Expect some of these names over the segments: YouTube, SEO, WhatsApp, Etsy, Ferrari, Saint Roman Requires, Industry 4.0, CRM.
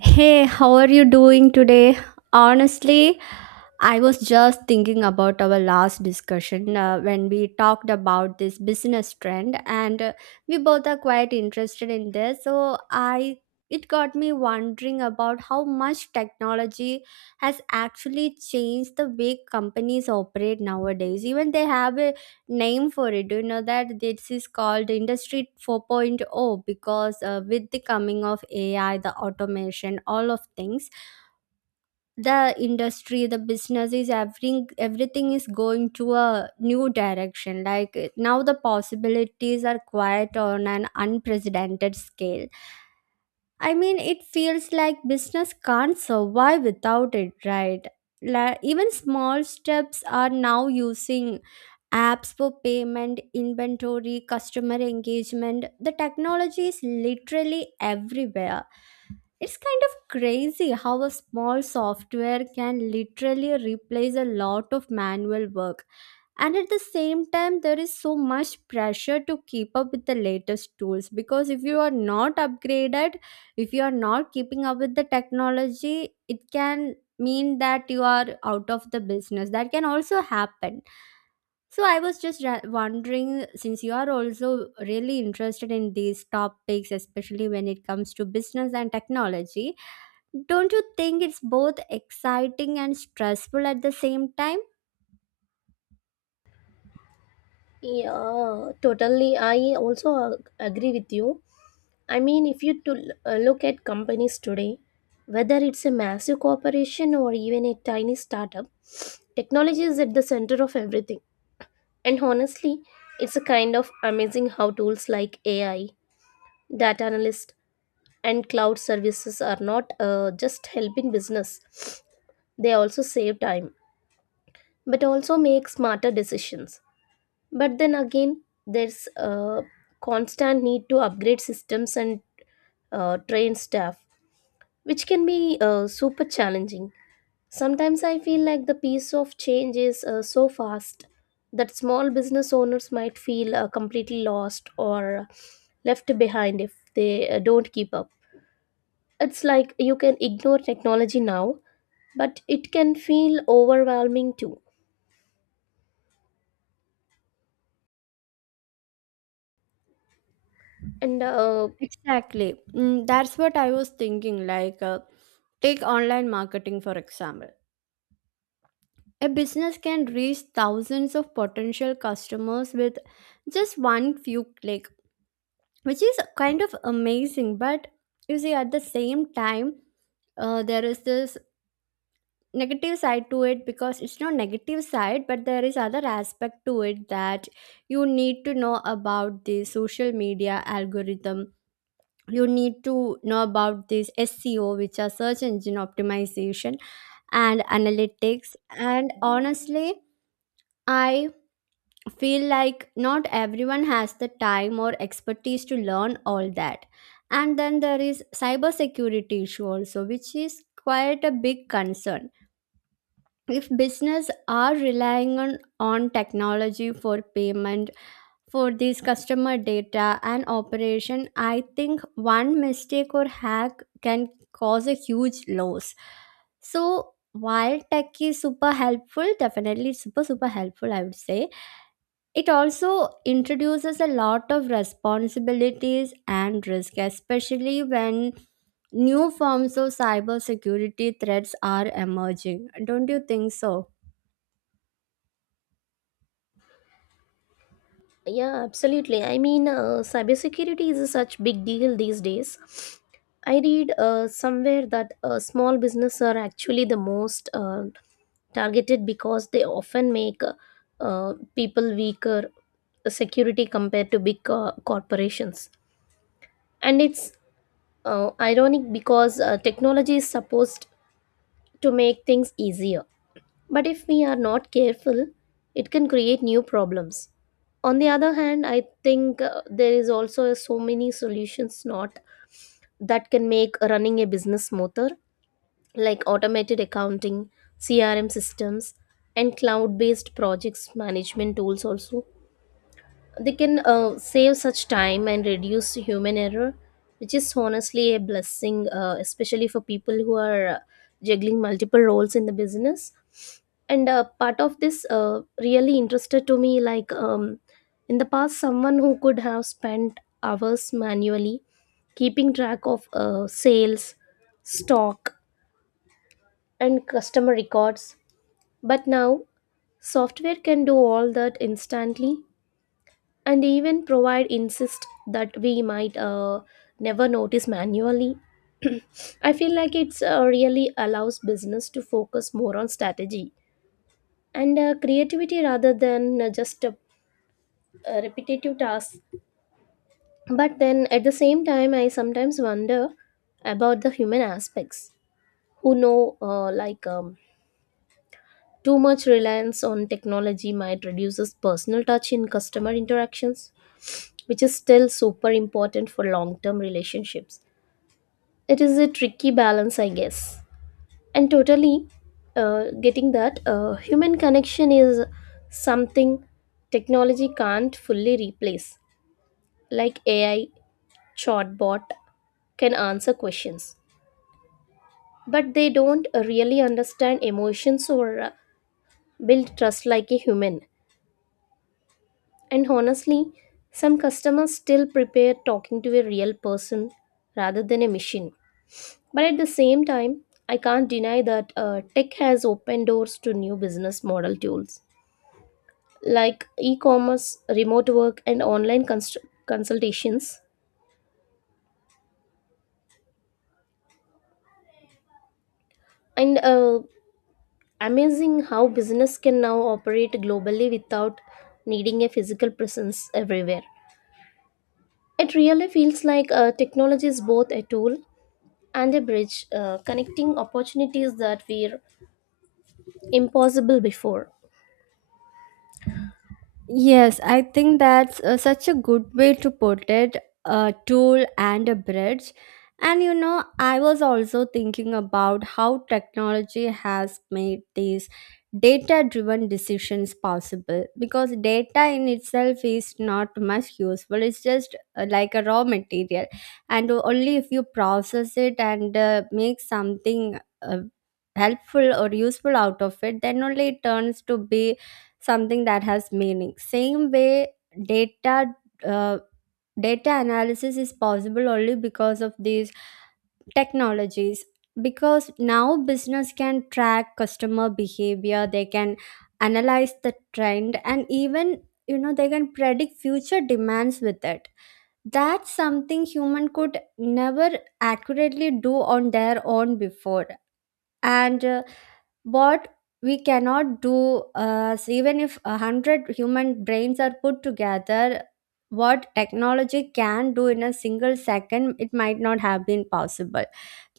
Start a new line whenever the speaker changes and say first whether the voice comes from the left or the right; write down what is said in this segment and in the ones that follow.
right: Hey, how are you doing today? Honestly, I was just thinking about our last discussion when we talked about this business trend, and we both are quite interested in this. So I It got me wondering about how much technology has actually changed the way companies operate nowadays. Even they have a name for it. Do you know that this is called Industry 4.0? Because with the coming of AI, the automation, all of things, the businesses, everything is going to a new direction. Like now the possibilities are quite on an unprecedented scale. I mean, it feels like business can't survive without it, right? Like, even small steps are now using apps for payment, inventory, customer engagement. The technology is literally everywhere. It's kind of crazy how a small software can literally replace a lot of manual work. And at the same time, there is so much pressure to keep up with the latest tools, because if you are not upgraded, if you are not keeping up with the technology, it can mean that you are out of the business. That can also happen. So I was just wondering, since you are also really interested in these topics, especially when it comes to business and technology, don't you think it's both exciting and stressful at the same time?
left: Yeah, totally. I also agree with you. I mean, if you to look at companies today, whether it's a massive corporation or even a tiny startup, technology is at the center of everything. And honestly, it's a kind of amazing how tools like AI, data analyst, and cloud services are not just helping business. They also save time, but also make smarter decisions. But then again, there's a constant need to upgrade systems and train staff, which can be super challenging. Sometimes I feel like the pace of change is so fast that small business owners might feel completely lost or left behind if they don't keep up. It's like you can ignore technology now, but it can feel overwhelming too. And
right: Exactly. Mm, that's what I was thinking. Like, take online marketing for example. A business can reach thousands of potential customers with just one few clicks, which is kind of amazing. But you see, at the same time, there is this negative side to it. Because it's not negative side, but there is other aspect to it, that you need to know about the social media algorithm, you need to know about this seo, which are search engine optimization, and analytics. And honestly, I feel like not everyone has the time or expertise to learn all that. And then there is cybersecurity issue also, which is quite a big concern. If business are relying on technology for payment, for these customer data and operation, I think one mistake or hack can cause a huge loss. So while tech is super helpful, definitely super super helpful I would say, it also introduces a lot of responsibilities and risk, especially when new forms of cybersecurity threats are emerging. Don't you think so?
left: Yeah, absolutely. I mean, cybersecurity is such big deal these days. I read somewhere that small businesses are actually the most targeted because they often make people weaker security compared to big corporations. And it's ironic because technology is supposed to make things easier. But if we are not careful, it can create new problems. On the other hand, I think there is also so many solutions not that can make running a business smoother, like automated accounting, CRM systems, and cloud-based projects management tools also. They can save such time and reduce human error, which is honestly a blessing, especially for people who are juggling multiple roles in the business. And part of this really interested to me, like in the past, someone who could have spent hours manually keeping track of sales, stock, and customer records. But now, software can do all that instantly and even provide insist that we might never notice manually. I feel like it's really allows business to focus more on strategy and creativity rather than just a repetitive task. But then at the same time, I sometimes wonder about the human aspects. Who know, like, too much reliance on technology might reduce personal touch in customer interactions, which is still super important for long-term relationships. It is a tricky balance, I guess. And totally, getting that human connection is something technology can't fully replace. Like AI chatbot can answer questions, but they don't really understand emotions or build trust like a human. And honestly, some customers still prepare talking to a real person rather than a machine. But at the same time, I can't deny that tech has opened doors to new business model tools like e commerce, remote work, and online consultations. And Amazing how business can now operate globally without needing a physical presence everywhere. It really feels like technology is both a tool and a bridge connecting opportunities that were impossible before.
right: Yes, I think that's such a good way to put it, a tool and a bridge. And you know, I was also thinking about how technology has made these data driven decisions possible. Because data in itself is not much useful, it's just like a raw material. And only if you process it and make something uh, helpful or useful out of it, then only it turns to be something that has meaning. Same way, data, uh, data analysis is possible only because of these technologies. Because now business can track customer behavior, they can analyze the trend, and even you know they can predict future demands with it. That's something human could never accurately do on their own before. And what we cannot do, so even if a hundred human brains are put together, what technology can do in a single second it might not have been possible.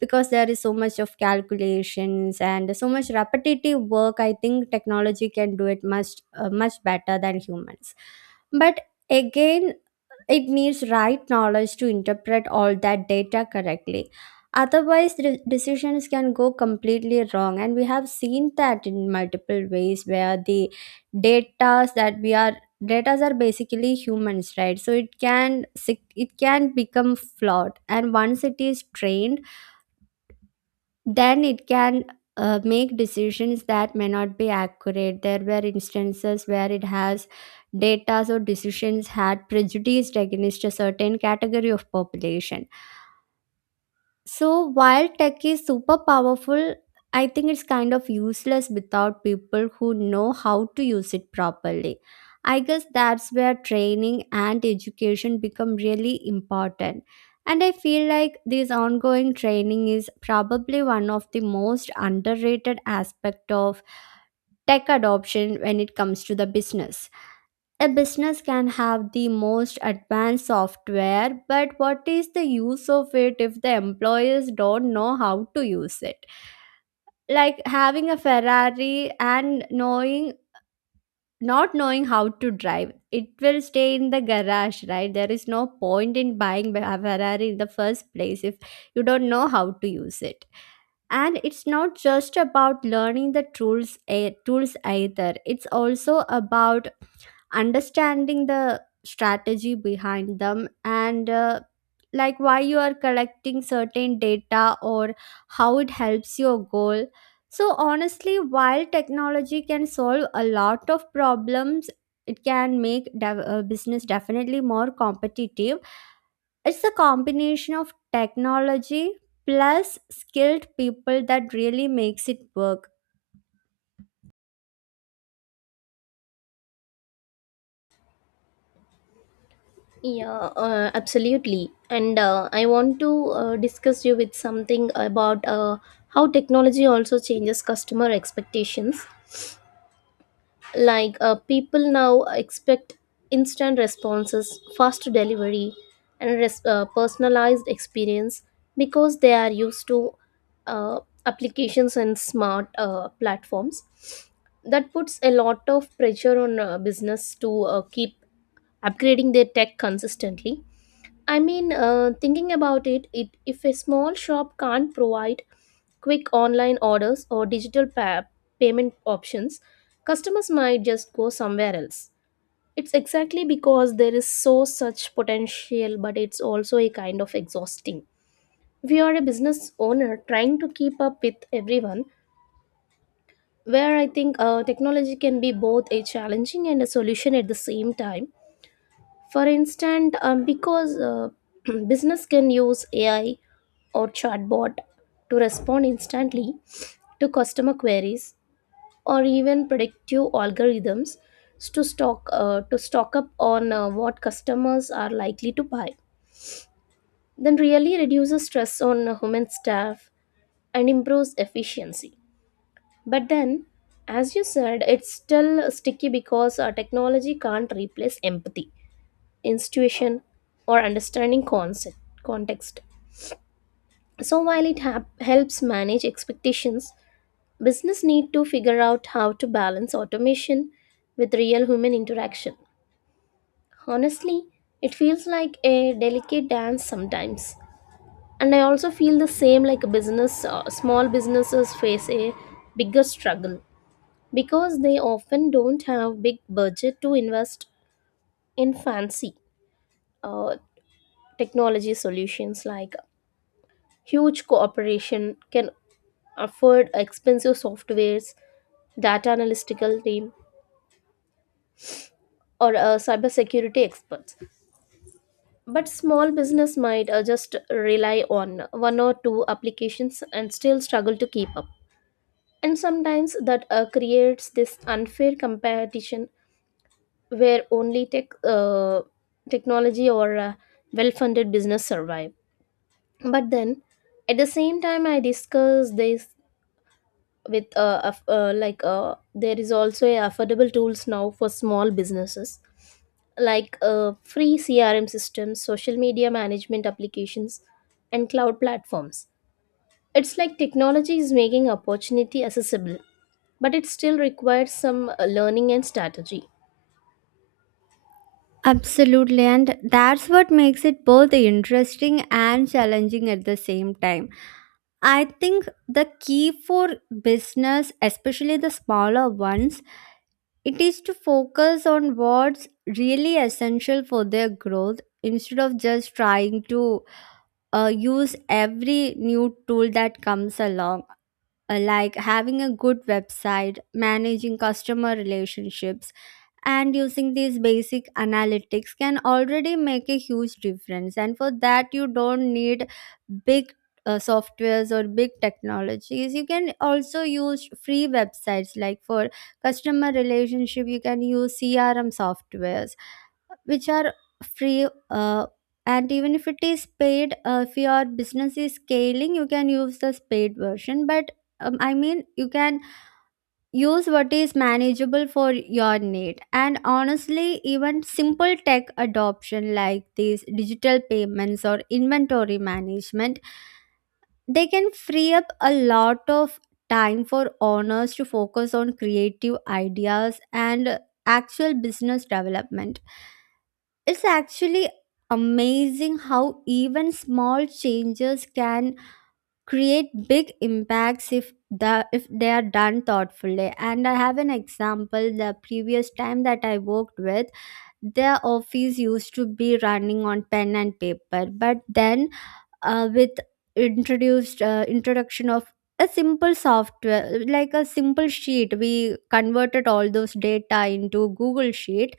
right: Because there is so much of calculations and so much repetitive work, I think technology can do it much much better than humans. But again, it needs right knowledge to interpret all that data correctly. Otherwise the decisions can go completely wrong, and we have seen that in multiple ways, where the data that we are, data are basically humans, right? So it can it can become flawed, and once it is trained then it can make decisions that may not be accurate. There were instances where it has data or decisions had prejudiced against a certain category of population. So while tech is super powerful, I think it's kind of useless without people who know how to use it properly. I guess that's where training and education become really important. And I feel like this ongoing training is probably one of the most underrated aspect of tech adoption when it comes to the business. A business can have the most advanced software, but what is the use of it if the employees don't know how to use it? Like having a Ferrari and knowing not knowing how to drive it, will stay in the garage, right? There is no point in buying a Ferrari in the first place if you don't know how to use it. And it's not just about learning the tools either, it's also about understanding the strategy behind them, and like why you are collecting certain data, or how it helps your goal. So honestly, while technology can solve a lot of problems, it can make business definitely more competitive, it's a combination of technology plus skilled people that really makes it work.
left: Yeah, absolutely. And I want to discuss you with something about how technology also changes customer expectations. Like, people now expect instant responses, fast delivery, and personalized experience because they are used to uh, applications and smart platforms. That puts a lot of pressure on business to keep upgrading their tech consistently. I mean, thinking about it, if a small shop can't provide quick online orders, or digital payment options, customers might just go somewhere else. It's exactly because there is so such potential, but it's also a kind of exhausting. We are a business owner trying to keep up with everyone, where I think technology can be both a challenging and a solution at the same time. For instance, because business can use AI or chatbot to respond instantly to customer queries or even predictive algorithms to stock up on what customers are likely to buy, then really reduces stress on human staff and improves efficiency. But then, as you said, it's still sticky because technology can't replace empathy, intuition, or understanding concept context. So while it helps manage expectations, business need to figure out how to balance automation with real human interaction. Honestly, it feels like a delicate dance sometimes. And I also feel the same, like a business small businesses face a bigger struggle because they often don't have big budget to invest in fancy uh, technology solutions like huge corporation can afford expensive softwares, data analytical team, or cybersecurity experts. But small business might just rely on one or two applications and still struggle to keep up. And sometimes that creates this unfair competition where only technology or well funded business survive. But then at the same time, I discuss this with there is also a affordable tools now for small businesses like, free CRM systems, social media management applications, and cloud platforms. It's like technology is making opportunity accessible, but it still requires some learning and strategy.
right: Absolutely, and that's what makes it both interesting and challenging at the same time. I think the key for business, especially the smaller ones, it is to focus on what's really essential for their growth, instead of just trying to use every new tool that comes along. Like having a good website, managing customer relationships, and using these basic analytics can already make a huge difference. And for that you don't need big softwares or big technologies. You can also use free websites. Like for customer relationship you can use crm softwares which are free, and even if it is paid, if your business is scaling you can use the paid version. But I mean, you can use what is manageable for your need. And honestly, even simple tech adoption like these digital payments or inventory management, they can free up a lot of time for owners to focus on creative ideas and actual business development. It's actually amazing how even small changes can create big impacts, if the if they are done thoughtfully. And I have an example. The previous time that I worked with, their office used to be running on pen and paper. But then with introduced introduction of a simple software, like a simple sheet, we converted all those data into google sheet,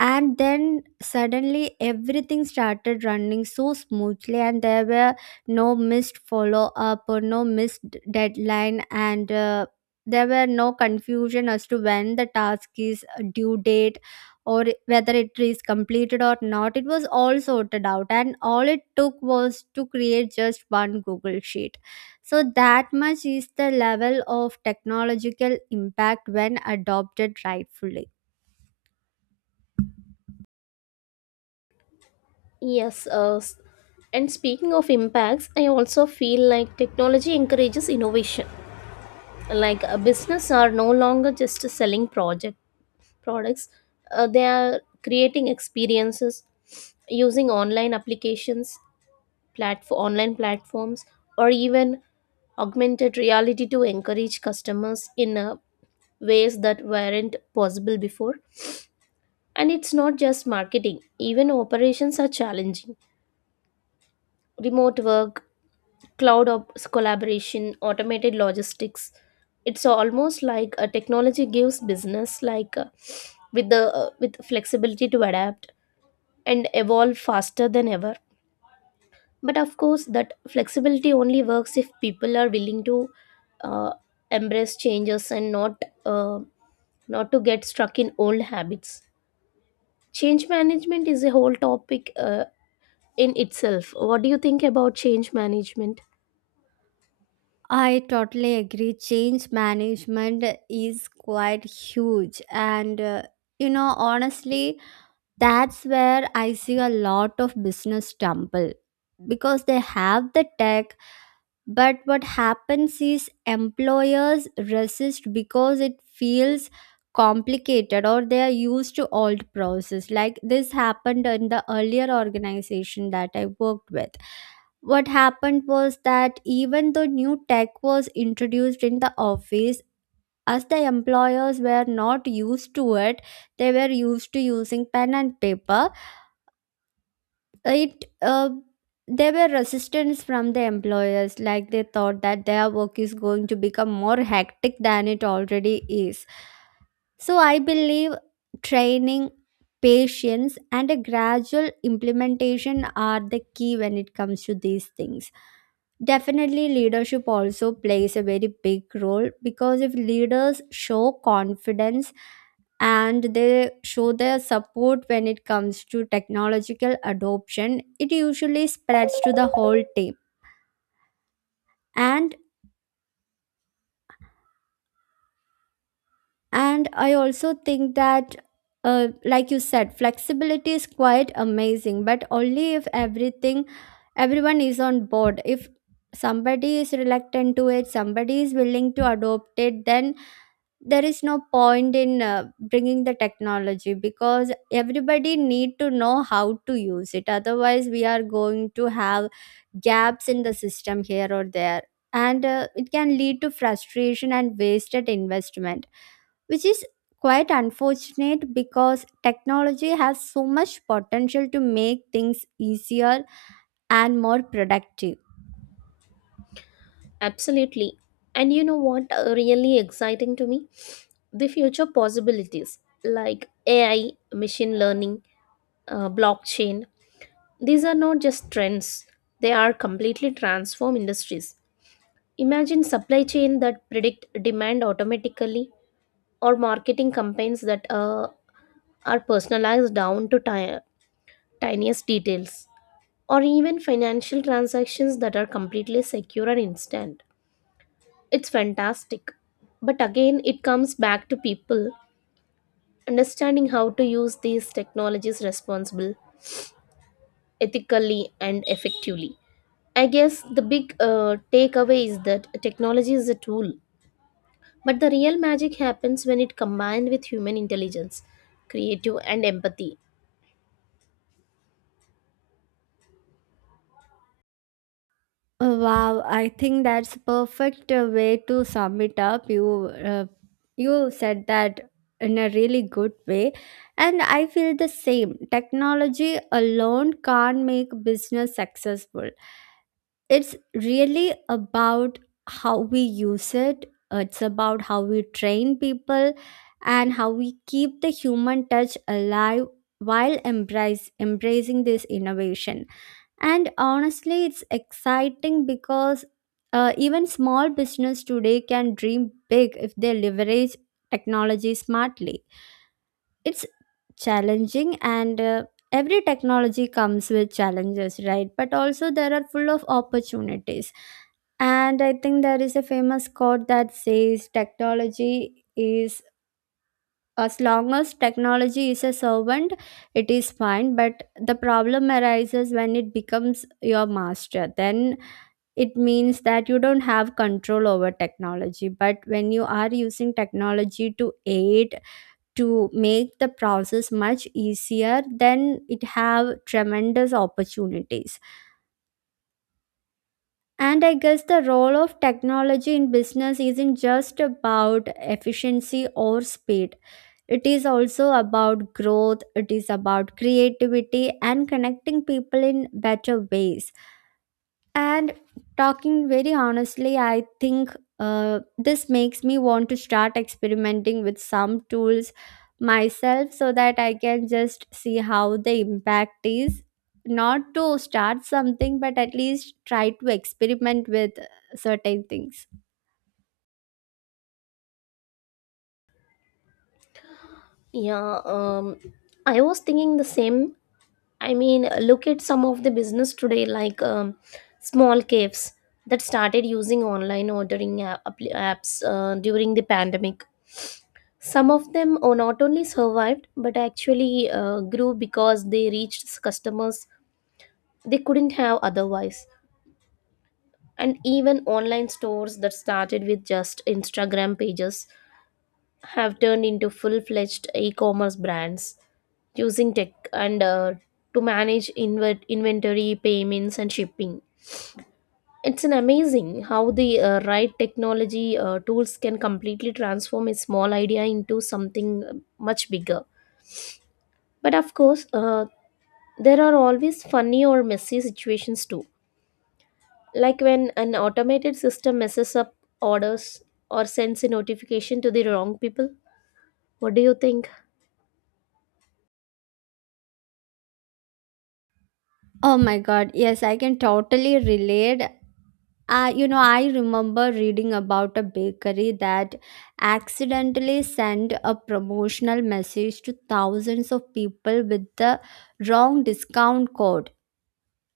right: and then suddenly everything started running so smoothly. And there were no missed follow up, or no missed deadline, and there were no confusion as to when the task is due date, or whether it is completed or not. It was all sorted out, and all it took was to create just one google sheet. So that much is the level of technological impact when adopted rightfully.
left: Yes, and speaking of impacts, I also feel like technology encourages innovation. Like a business are no longer just selling project products, they are creating experiences using online applications online platforms, or even augmented reality to encourage customers in ways that weren't possible before. And it's not just marketing, even operations are challenging. Remote work, collaboration, automated logistics. It's almost like a technology gives business like, with flexibility to adapt and evolve faster than ever. But of course, that flexibility only works if people are willing to uh, embrace changes and uh, not to get stuck in old habits. Change management is a whole topic in itself. What do you think about change management?
right: I totally agree. Change management is quite huge. And, you know, honestly, that's where I see a lot of business stumble. Because they have the tech, but what happens is employers resist because it feels complicated, or they are used to old process. Like this happened in the earlier organization that I worked with. What happened was that even though new tech was introduced in the office, as the employers were not used to it, they were used to using pen and paper, it there were resistance from the employers, like they thought that their work is going to become more hectic than it already is. So I believe training, patience, and a gradual implementation are the key when it comes to these things. Definitely, leadership also plays a very big role, because if leaders show confidence and they show their support when it comes to technological adoption, it usually spreads to the whole team. And And I also think that, like you said, flexibility is quite amazing, but only if everyone is on board. If somebody is reluctant to it, somebody is willing to adopt it, then there is no point in bringing the technology, because everybody need to know how to use it. Otherwise, we are going to have gaps in the system here or there. And it can lead to frustration and wasted investment, which is quite unfortunate, because technology has so much potential to make things easier and more productive.
left: Absolutely. And you know what, really exciting to me the future possibilities, like AI, machine learning, blockchain. These are not just trends, they are completely transform industries. Imagine supply chain that predict demand automatically, or marketing campaigns that are personalized down to tiniest details, or even financial transactions that are completely secure and instant. It's fantastic. But again, it comes back to people understanding how to use these technologies responsibly, ethically and effectively. I guess the big takeaway is that technology is a tool. But the real magic happens when it combined with human intelligence, creative and empathy.
right: Oh, wow, I think that's a perfect way to sum it up. You you said that in a really good way, and I feel the same. Technology alone can't make business successful. It's really about how we use it, it's about how we train people and how we keep the human touch alive while embracing this innovation. And honestly, it's exciting because, even small business today can dream big if they leverage technology smartly. It's challenging and every technology comes with challenges, right? But also there are full of opportunities. And I think there is a famous quote that says technology is, as long as technology is a servant it is fine, but the problem arises when it becomes your master. Then it means that you don't have control over technology, but when you are using technology to aid, to make the process much easier, then it have tremendous opportunities. And I guess the role of technology in business isn't just about efficiency or speed, it is also about growth, it is about creativity and connecting people in better ways. And talking very honestly, I think this makes me want to start experimenting with some tools myself so that I can just see how the impact is. Not to start something, but at least try to experiment with certain things.
left: Yeah, I was thinking the same. I mean, look at some of the business today, like, small caves that started using online apps during the pandemic. Some of them not only survived but actually grew because they reached customers they couldn't have otherwise. And even online stores that started with just Instagram pages have turned into full-fledged e-commerce brands using tech and to manage inventory payments and shipping. It's an amazing how the right technology tools can completely transform a small idea into something much bigger. But of course, there are always funny or messy situations too, like when an automated system messes up orders or sends a notification to the wrong people. What do you think?
right: Oh my god, yes, I can totally relate. I remember reading about a bakery that accidentally sent a promotional message to thousands of people with the wrong discount code.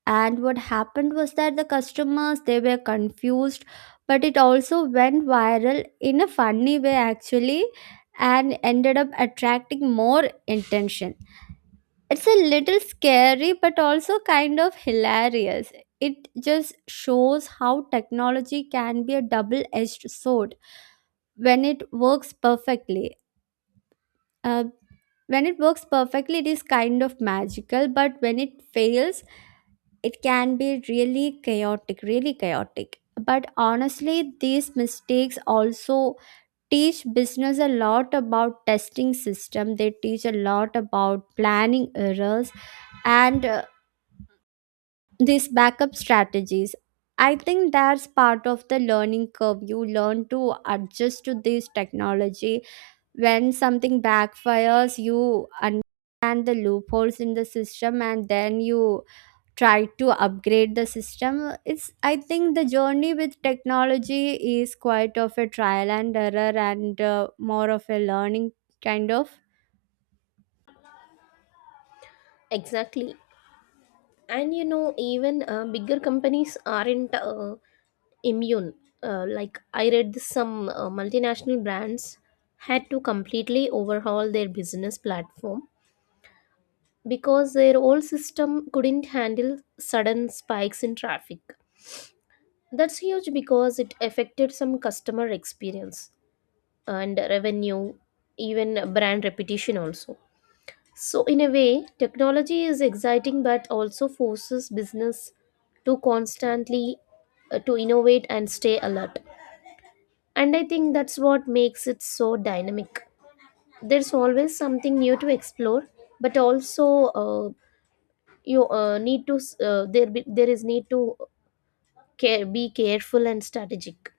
right: And what happened was that the customers, they were confused, but it also went viral in a funny way actually and ended up attracting more attention. It's a little scary, but also kind of hilarious. It just shows how technology can be a double edged sword when it works perfectly. Uh, when it works perfectly, it is kind of magical, but when it fails, it can be really chaotic, really chaotic. But honestly, these mistakes also teach business a lot about testing system. They teach a lot about planning errors and these backup strategies. I think that's part of the learning curve. You learn to adjust to this technology. When something backfires, you understand the loopholes in the system, and then you try to upgrade the system. It's, I think the journey with technology is quite of a trial and error and more of a learning kind of.
left: Exactly. And you know, even bigger companies aren't immune. Like, I read some multinational brands had to completely overhaul their business platform because their old system couldn't handle sudden spikes in traffic. That's huge because it affected some customer experience and revenue, even brand reputation also. So, in a way, technology is exciting but also forces business to constantly to innovate and stay alert. And I think that's what makes it so dynamic. There's always something new to explore, but also, uh, you need to s- there be, there is need to be careful and strategic.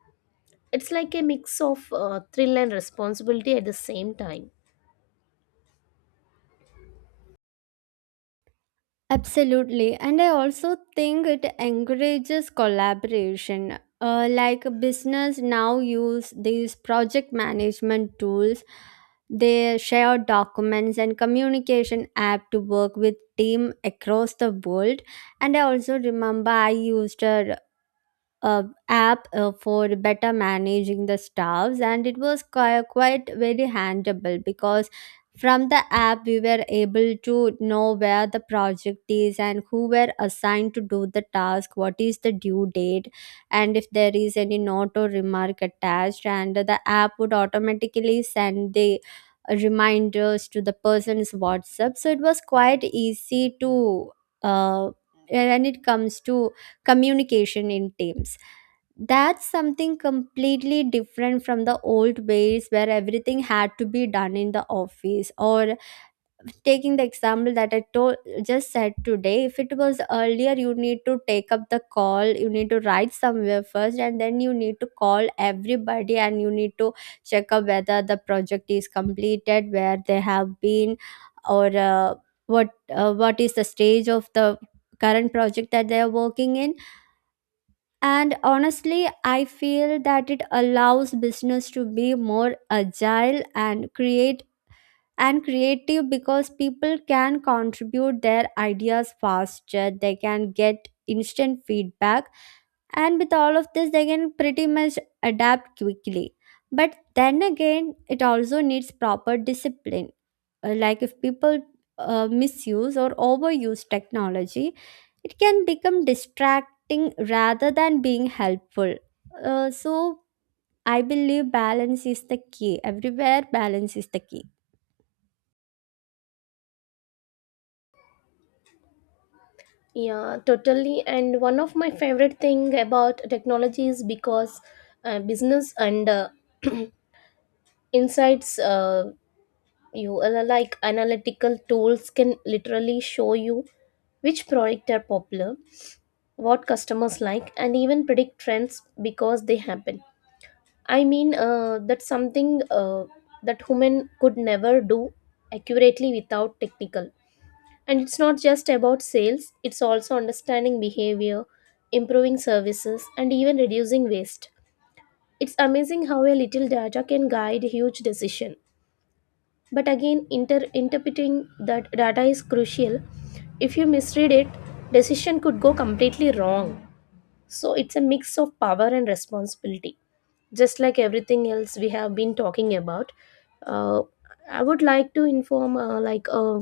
left: It's like a mix of thrill and responsibility at the same time.
right: Absolutely. And I also think it encourages collaboration. Like business now use these project management tools. They share documents and communication app to work with team across the world. And I also remember I used a uh, app for better managing the staffs, and it was quite very handable because from the app we were able to know where the project is and who were assigned to do the task, what is the due date, and if there is any note or remark attached, and the app would automatically send the reminders to the person's WhatsApp. So it was quite easy to, uh, when it comes to communication in teams. That's something completely different from the old ways where everything had to be done in the office. Or taking the example that I told just said today, if it was earlier, you need to take up the call, you need to write somewhere first, and then you need to call everybody and you need to check up whether the project is completed, where they have been, or what what is the stage of the current project that they are working in. And honestly, I feel that it allows business to be more agile and create and creative because people can contribute their ideas faster. They can get instant feedback, and with all of this they can pretty much adapt quickly. But then again, it also needs proper discipline, like if people misuse or overuse technology, it can become distracting rather than being helpful. So I believe balance is the key. Everywhere balance is the key.
left: Yeah, totally. And one of my favorite thing about technology is because business and insights, you, like analytical tools can literally show you which product are popular, what customers like, and even predict trends because they happen. I mean, that's something that human could never do accurately without technical. And it's not just about sales, it's also understanding behavior, improving services, and even reducing waste. It's amazing how a little data can guide huge decision. But again, interpreting that data is crucial. If you misread it, decision could go completely wrong. So it's a mix of power and responsibility. Just like everything else we have been talking about, uh, I would like to inform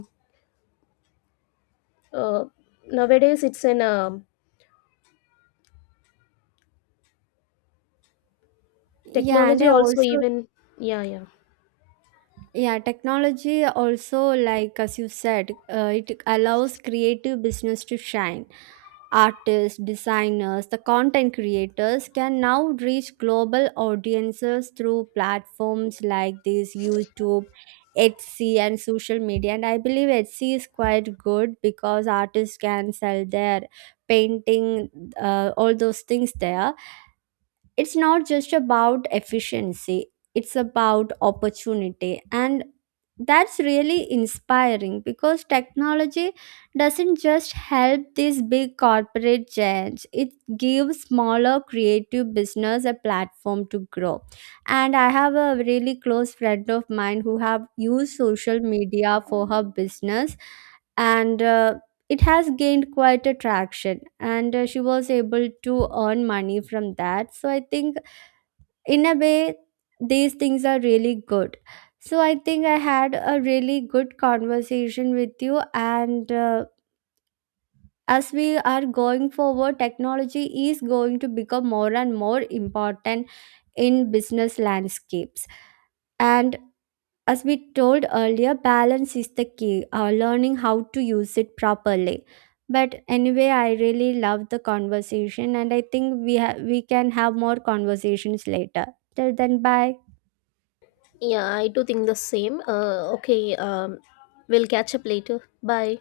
left: uh, nowadays it's an
right: Yeah, and
left: technology
right: I
left: also
right: also,
left: even yeah, yeah.
right: yeah, technology also, like as you said, it allows creative business to shine. Artists, designers, the content creators can now reach global audiences through platforms like this YouTube, Etsy, and social media. And I believe Etsy is quite good because artists can sell their painting, all those things there. It's not just about efficiency, it's about opportunity. And that's really inspiring because technology doesn't just help these big corporate giants, it gives smaller creative business a platform to grow. And I have a really close friend of mine who have used social media for her business, and it has gained quite a traction, and she was able to earn money from that. So I think, in a way, these things are really good. So I think I had a really good conversation with you, and as we are going forward, technology is going to become more and more important in business landscapes. And as we told earlier, balance is the key, learning how to use it properly. But anyway, I really love the conversation, and I think we can have more conversations later. Till then, bye.
left: Yeah, I do think the same. Okay, we'll catch up later. Bye.